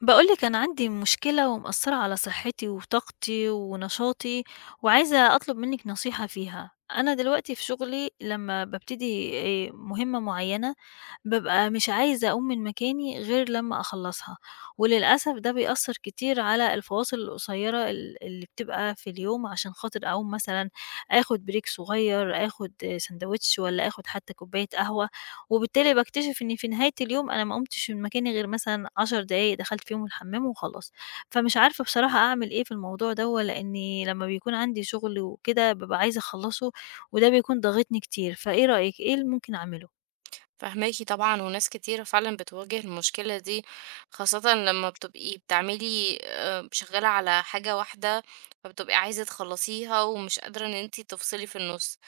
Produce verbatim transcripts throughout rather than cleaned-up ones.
بقولك أنا عندي مشكلة ومأثرة على صحتي وطاقتي ونشاطي وعايزة أطلب منِّك نصيحة فيها. أنا دلوقتي في شغلي لمّا بابتدي آآ مهمة معيّنة، بابقى مش عايزة أقوم من مكاني غير لمّا أخلّصها، وللأسف ده بيأثّر كتير على الفواصل القصيّرة ال اللي بتبقى في اليوم عشان خاطر أقوم مثلًا آخُد break صغيّر، آخُد ساندويتش والّا آخُد حتّى كوباية قهوة. وبالتالي باكتشف إن في نهاية اليوم أنا ما قُمتش من مكاني غير مثلًا 10 دقايق دخلت فيهم الحمّام وخلاص، فمش عارفة بصراحة أعمل إيه في الموضوع دوّة، لإني لمّا بيكون عندي شغل وكده بابقى عايزة أخلّصه، وده بيكون ضاغطني كتير، فإيه رأيِك؟ إيه اللي ممكن أعمله؟ فهماكِ طبعًا، وناس كتيرة فعلًا بتواجه المشكلة دي، خاصةً لمّا بتبقي بتعملي آآ شغّالة على حاجة واحدة، فبتبقي عايزة تخلّصيها ومش قادرة إن أنتِ تفصلي في النُص.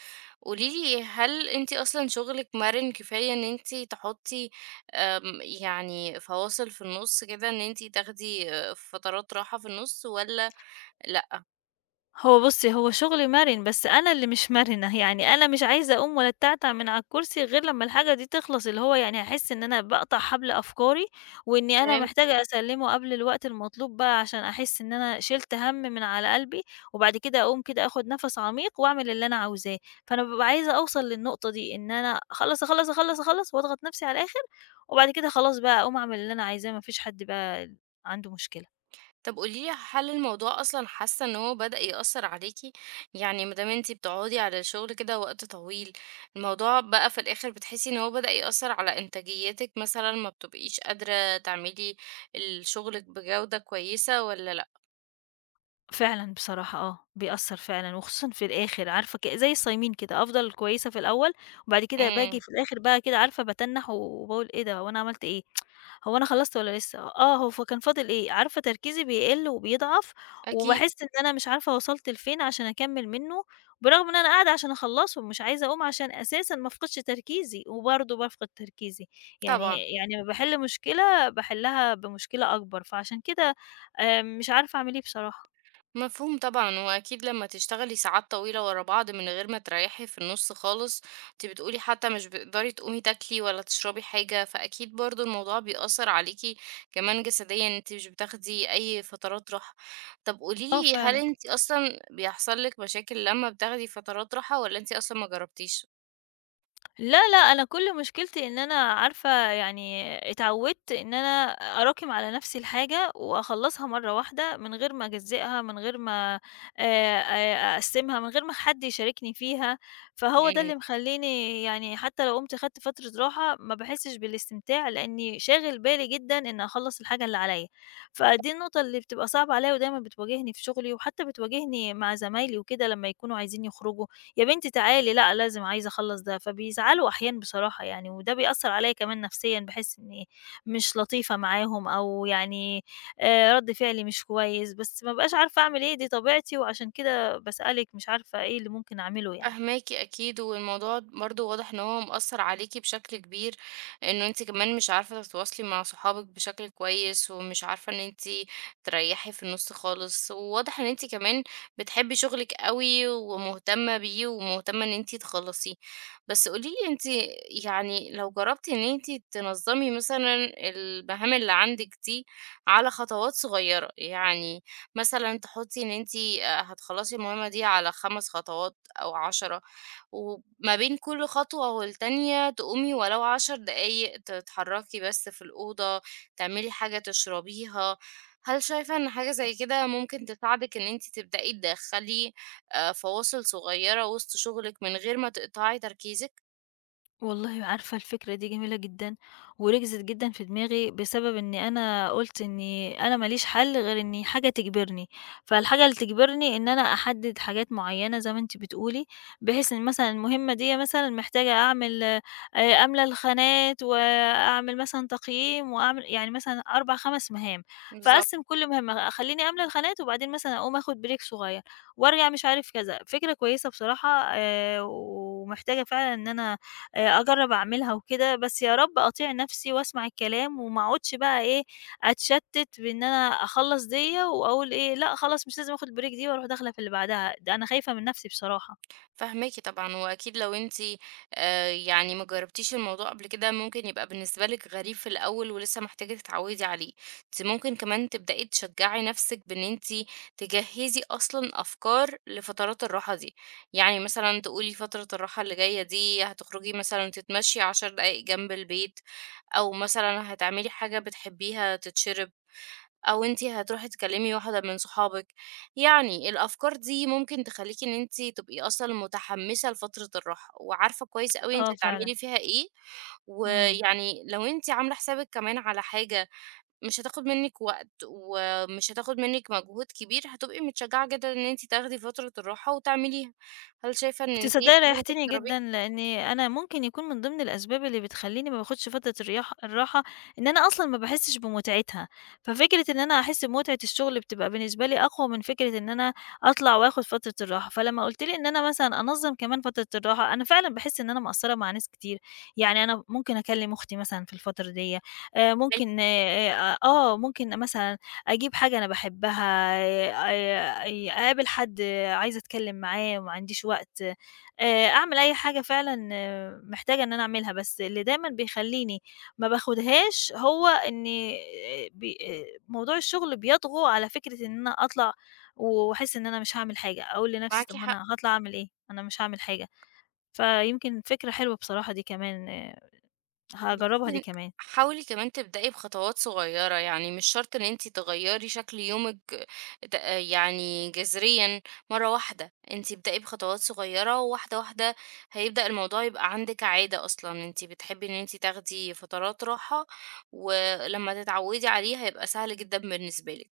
قولي لي هل أنتِ أصلًا شغلِك مَرِن كفاية إن أنتِ تحطّي آمم يعني فواصل في النُص كده إن أنتِ تاخدي آه، فترات راحة في النُص والّا لأ؟ هو بُصّي، هو شغل مَرِن، بس أنا اللي مش مَرِنة، يعني أنا مش عايزة أقوم ولا أتعتع من على الكرسي غير لمّا الحاجة دي تخلص، اللي هو يعني هاحس إن أنا باقطع حبل أفكاري، وإني أنا محتاجة أسلّمه قبل الوقت المطلوب بقى عشان أحس إن أنا شِلت هَم من على قلبي، وبعد كده أقوم كده آخُد نَفَس عميق وأعمل اللي أنا عاوزاه، فأنا بابقى عايزة أوصل للنقطة دي، إن أنا أخلّص، أخلّص، أخلّص، أخلّص وأضغط نَفْسي على الآخِر، وبعد كده خلاص بقى أقوم أعمل اللي أنا عايزاه، ما فيش حد بقى عنده مشكلة. طب قولي لي هل الموضوع أصلًا حاسة إن هو بدأ يأثّر عليكِ؟ يعني ما دام أنتِ بتقعدي على الشغل كده وقت طويل، الموضوع بقى في الآخر بتحسي إن هو بدأ يأثّر على إنتاجيتِك مثلًا، ما بتبقيش قادرة تعملي الشغل بجودة كويسة والّا لأ؟ فعلًا بصراحة آه، بيأثّر فعلًا وخصوصًا في الآخر عارفة ك زي الصايمين كده، أفضل كويسة في الأول وبعد كده باجي إمم، في الآخر بقى كده عارفة باتنّح وباقول إيه ده، هو أنا عملت إيه، هو أنا خلّصت والّا لسه، آه هو ف كان فاضل إيه، عارفة تركيزي بيقِل وبيضعف أكيد وباحس إن أنا مش عارفة وصلت لفين عشان أكمّل منّه، برغم إن أنا قاعدة عشان أخلّصه ومش عايزة أقوم عشان أساسًا ما أفقدش تركيزي، وبرضه بافقد تركيزي، يعني طبعًا. يعني لمّا باحل مشكلة باحلّها بمشكلة أكبر، فعشان كده آآ مش عارفة أعمل إيه بصراحة. مفهوم طبعًا، وأكيد لمّا تشتغلي ساعات طويلة ورا بعض من غير ما تريّحي في النُص خالص، أنتِ بتقولي حتى مش بتقدري تقومي تاكلي ولا تشربي حاجة، فأكيد برضه الموضوع بيأثّر عليكِ كمان جسديًا، أنتِ مش بتاخدي أي فترات راحة. طَب قولي آه لي هل فعلًا. أنتِ أصلًا بيحصل لِك مشاكل لمّا بتاخدي فترات راحة والّا أنتِ أصلًا ما جرّبتيش؟ لا، لأ، أنا كل مشكلتي إن أنا عارفة يعني اتعودت إن أنا أراكم على نفسي الحاجة وأخلّصها مرّة واحدة من غير ما أجزّئها، من غير ما آآ أ أقسّمها، من غير ما حد يشاركني فيها، فهو ده إمم. اللي مخلّيني يعني حتى لو قُمت خدت فترة راحة ما باحسّش بالاستمتاع، لإني شاغل بالي جدًا إن أخلّص الحاجة اللي عليّا. فدي النقطة اللي بتبقى صعبة عليّا ودايمًا بتواجهني في شغلي وحتى بتواجهني مع زمايلي وكده لمّا يكونوا عايزين يخرجوا، يا بنتي تعالي، لأ لازم عايزة أخلّص ده، فبيزعلوا أحيانًا بصراحة يعني، وده بيأثّر عليَّ كمان نفسيًا، باحس إني مش لطيفة معاهم أو يعني آآ رَد فعلي مش كويس، بس ما بابقاش عارفة أعمل إيه، دي طبيعتي وعشان كده باسألِك مش عارفة إيه اللي ممكن أعمله يعني. فاهماكِ أكيد، والموضوع برضه واضح إن هو مأثّر عليكِ بشكل كبير، إنه أنتِ كمان مش عارفة تتواصلي مع صحابِك بشكل كويس، ومش عارفة إن أنتِ تريّحي في النُص خالص، وواضح إن أنتِ كمان بتحبي شغلِك أوي، ومهتمة بيه، ومهتمة إن أنتِ تخلّصيه. بس قولي لي أنتِ يعني لو جرّبتِ إن أنتِ تنظّمي مثلًا المهام اللي عندِك دي على خطوات صغيّرة، يعني مثلًا تحطي إن أنتِ آآ هتخلّصي المهمة دي على خمس خطوات أو عشرة، وما بين كل خطوة والتانية تقومي ولو عشر دقايق تتحرّكي بس في الأوضة، تعملي حاجة تشربيها. هل شايفة إن حاجة زي كده ممكن تساعدِك إن أنتِ تبدئي تدخّلي آآ فواصل صغيّرة وسط شغلِك من غير ما تقطعي تركيزِك؟ والله عارفة الفكرة دي جميلة جدًا، وركزت جدًا في دماغي بسبب إني أنا قُلت إني أنا ما ليش حل غير إني حاجة تجبرني، فالحاجة اللي تجبرني إن أنا أحدد حاجات معيّنة زي ما أنتِ بتقولي، بحيث إن مثلًا المهمة ديّة مثلًا محتاجة أعمل آآ، أملى الخانات وأعمل مثلًا تقييم وأعمل يعني مثلًا أربع، 5 مهام، بالضبط. فأقسّم كل مهمة أخلّيني أملى الخانات وبعدين مثلًا أقوم آخد بريك صغير وأرجع مش عارف كذا، فكرة كويسة بصراحة آآ، ومحتاجة فعلًا إن أنا آآ أجرّب أعملها وكده، بس يا رب أطيع نَفْسي وأسمع الكلام وما أقعدش بقى إيه، أتشتِّت بإن أنا أخلّص ديّة وأقول إيه، لأ خلاص مش لازم آخُد الbreak دي وأروح داخلة في اللي بعدها، ده أنا خايفة من نَفْسي بصراحة. فاهماكِ طبعًا، وأكيد لو أنتِ آآ يعني ما جرّبتيش الموضوع قبل كده، ممكن يبقى بالنسبة لِك غريب في الأول ولسه محتاجة تتعوّدي عليه. أنتِ ممكن كمان تبدئي تشجّعي نَفْسِك بإن أنتِ تجهّزي أصلًا أفكار لفترات الراحة دي. يعني مثلًا تقولي فترة الراحة اللي جاية دي هتخرجي مثلًا تتمشّي عشر دقايق جنب البيت، أو مثلًا هتعملي حاجة بتحبّيها تتشرب. أو أنتِ هتروحي تكلمي واحدة من صحابِك، يعني الأفكار دي ممكن تخلّيكِ إن أنتِ تبقي أصلًا متحمسة لفترة الراحة، وعارفة كويس أوي أنتِ آه فعلًا. هتعملي فيها إيه، إمم. ويعني لو أنتِ عاملة حسابِك كمان على حاجة مش هتاخد منِّك وقت، ومش هتاخد منِّك مجهود كبير، هتبقي متشجعة جدًا إن أنتِ تاخدي فترة الراحة وتعمليها. هل شايفة إن دي تصدّقي حاجة ممكن ريّحتيني جدًا، تجربيها؟ لإني أنا ممكن يكون من ضمن الأسباب اللي بتخلّيني ما باخدش فترة الرياح الراحة، إن أنا أصلًا ما باحسّش بمتعتها، ففكرة إن أنا أحس بمتعة الشغل بتبقى بالنسبة لي أقوى من فكرة إن أنا أطلع وآخد فترة الراحة، فلمّا قُلت لي إن أنا مثلًا أنظّم كمان فترة الراحة، أنا فعلًا باحس إن أنا مقصّرة مع ناس كتير، يعني أنا ممكن أكلّم أختي مثلًا في الفترة ديّة، آآ ممكن آآ آه، آه، ممكن مثلًا أجيب حاجة أنا باحبها، آآ أقابل حد عايزة أتكلّم معاه وما عنديش وقت. آآ أعمل أي حاجة فعلًا آه، محتاجة إن أنا أعملها، بس اللي دايمًا بيخلّيني ما باخدهاش هو إني آآ ب آآ موضوع الشغل بيطغوا على فكرة إن أنا أطلع وأحس إن أنا مش هاعمل حاجة، أقول لنفسي معاكِ طب ما حق. أنا هاطلع أعمل إيه؟ أنا مش هاعمل حاجة، فيمكن فكرة حلوة بصراحة دي كمان، هاجرّبها دي بُصّي، كمان. حاولي كمان تبدئي بخطوات صغيرة، يعني مش شرط إن أنتِ تغيّري شكل يومِك ت يعني جذريًا مرّة واحدة، أنتِ ابدئي بخطوات صغيرة وواحدة، واحدة هيبدأ الموضوع يبقى عندِك عادة أصلًا، أنتِ بتحبي إن أنتِ تاخدي فترات راحة، ولمّا تتعوّدي عليه هيبقى سهل جدًا بالنسبة لِك.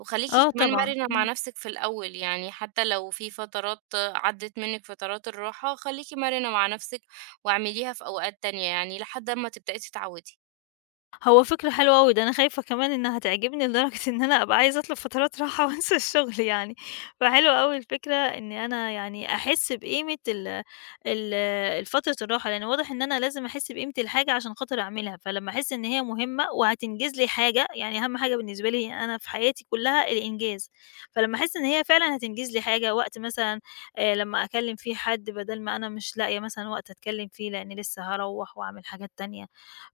وخليكِ آه كمان طبعًا، مرنة مع إمم. نفسِك في الأول، يعني حتى لو في فترات عدِّت منِّك فترات الراحة، خليكِ مرنة مع نفسِك واعمليها في أوقات تانية يعني لحد أمّا تبدئي تتعوِّدي. هو فكرة حلوة أوي، ده أنا خايفة كمان إنها تعجبني لدرجة إن أنا أبقى عايزة أطلب فترات راحة وأنسى الشغل يعني، فحلوة أوي الفكرة إن أنا يعني أحس بقيمة ال ال الفترة الراحة، لأن واضح إن أنا لازم أحس بقيمة الحاجة عشان خاطر أعملها، فلمّا أحس إن هي مهمة وهتنجز لي حاجة، يعني أهم حاجة بالنسبة لي أنا في حياتي كلها الإنجاز، فلمّا أحس إن هي فعلًا هتنجز لي حاجة، وقت مثلًا آآ لمّا أكلم فيه حد بدل ما أنا مش لاقية مثلًا وقت أتكلم فيه لإني لسه هاروّح وأعمل حاجات تانية.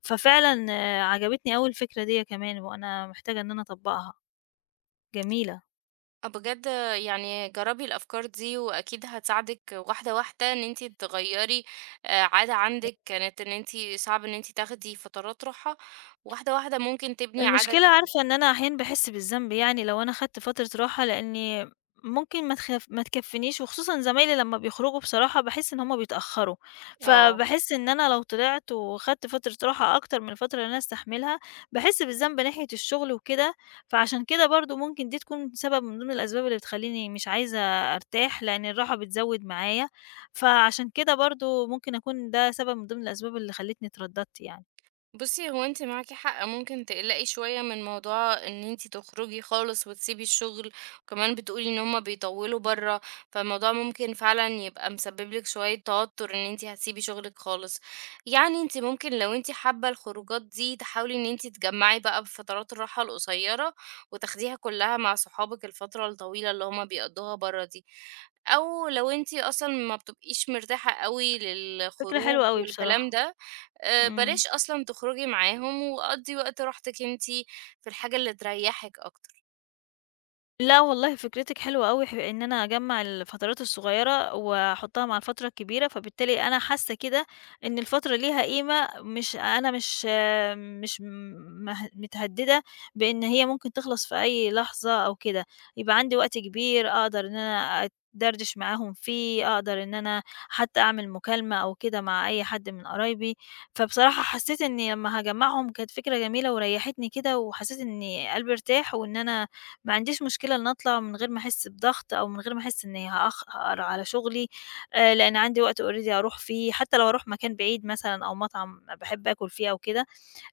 ففعلًا آه، عجبتني أوي الفكرة ديّة كمان، وأنا محتاجة إن أنا أطبّقها، جميلة. آه بجد يعني جرّبي الأفكار دي وأكيد هتساعدِك واحدة، واحدة إن أنتِ تغيّري آآ عادة عندِك كانت إن أنتِ صعب إن أنتِ تاخدي فترات راحة، واحدة، واحدة ممكن تبني عادة المشكلة جديدة. عارفة إن أنا أحيانًا باحس بالذنب يعني لو أنا خدت فترة راحة، لإني ممكن ما تخف ما تكفّينيش، وخصوصًا زمايلي لمّا بيخرجوا بصراحة باحس إن هُم بيتأخروا، آه. فباحس إن أنا لو طلعت وخدت فترة راحة أكتر من الفترة اللي أنا أستحملها، باحس بالذنب ناحية الشغل وكده، فعشان كده برضه ممكن دي تكون سبب من ضمن الأسباب اللي بتخلّيني مش عايزة أرتاح، لإن الراحة بتزوّد معايا، فعشان كده برضه ممكن أكون ده سبب من ضمن الأسباب اللي خلّتني اترددت يعني. بُصّي، هو أنتِ معاكِ حق، ممكن تقلقي شوية من موضوع إن أنتِ تخرجي خالص وتسيبي الشغل، وكمان بتقولي إن هُم بيطوّلوا برّه، فالموضوع ممكن فعلًا يبقى مسبب لِك شوية توتر إن أنتِ هتسيبي شغلِك خالص. يعني أنتِ ممكن لو أنتِ حابة الخروجات دي تحاولي إن أنتِ تجمّعي بقى بفترات الراحة القصيرة، وتاخديها كلّها مع صحابِك الفترة الطويلة اللي هُم بيقضّوها برّه دي. أو لو أنتِ أصلًا ما بتبقيش مرتاحة أوي فكرة للخروج حلوة أوي والكلام بصراحة، ده آآ إمم. بلاش أصلًا تخرجي معاهم، وقضّي وقت راحتِك أنتِ في الحاجة اللي تريّحِك أكتر. لا والله فكرتِك حلوة أوي، ح إن أنا أجمّع الفترات الصغيرة وأحطّها مع الفترة الكبيرة، فبالتالي أنا حاسة كده إن الفترة ليها قيمة، مش أنا مش آه، مش م- مه متهدّدة بإن هي ممكن تخلص في أي لحظة أو كده، يبقى عندي وقت كبير أقدر إن أنا أدردش معاهم فيه، أقدر إن أنا حتى أعمل مكالمة أو كده مع أي حد من قرايبي، فبصراحة حسّيت إني لمّا هاجمّعهم كانت فكرة جميلة وريّحتني كده، وحسّيت إن قلبي ارتاح، وإن أنا ما عنديش مشكلة إن أطلع من غير ما أحس بضغط أو من غير ما أحس إني هأخ هأقر على شغلي، آآ، لأن عندي وقت already أروح فيه، حتى لو هاروح مكان بعيد مثلًا أو مطعم باحب آكل فيه أو كده،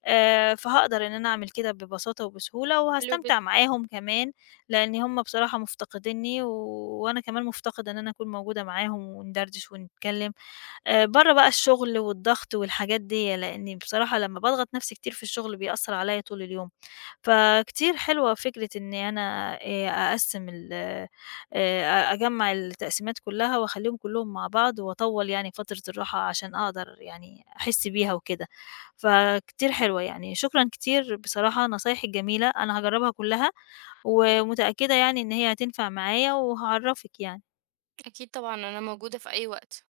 آآ، فهاقدر إن أنا أعمل كده ببساطة وبسهولة، حلو وهاستمتع جدًا. معاهم كمان، لأن هم بصراحة مفتقدينّي، و... وأنا كمان مفتقدة إن أنا أكون موجودة معاهم وندردش ونتكلم، آآ، برّه بقى الشغل والضغط والحاجات ديّة، لإني بصراحة لمّا باضغط نفسي كتير في الشغل بيأثّر عليَّ طول اليوم. فكتير حلوة فكرة إني أنا آآ أقسّم ال آآ أجمّع التقسيمات كلّها وأخلّيهم كلّهم مع بعض وأطوّل يعني فترة الراحة عشان أقدر يعني أحس بيها وكده، فكتير حلوة يعني، شكرًا كتير بصراحة نصايحِك جميلة، أنا هاجرّبها كلّها ومتأكدة يعني إن هي هتنفع معايا وهاعرّفِك يعني. أكيد طبعًا أنا موجودة في أي وقت.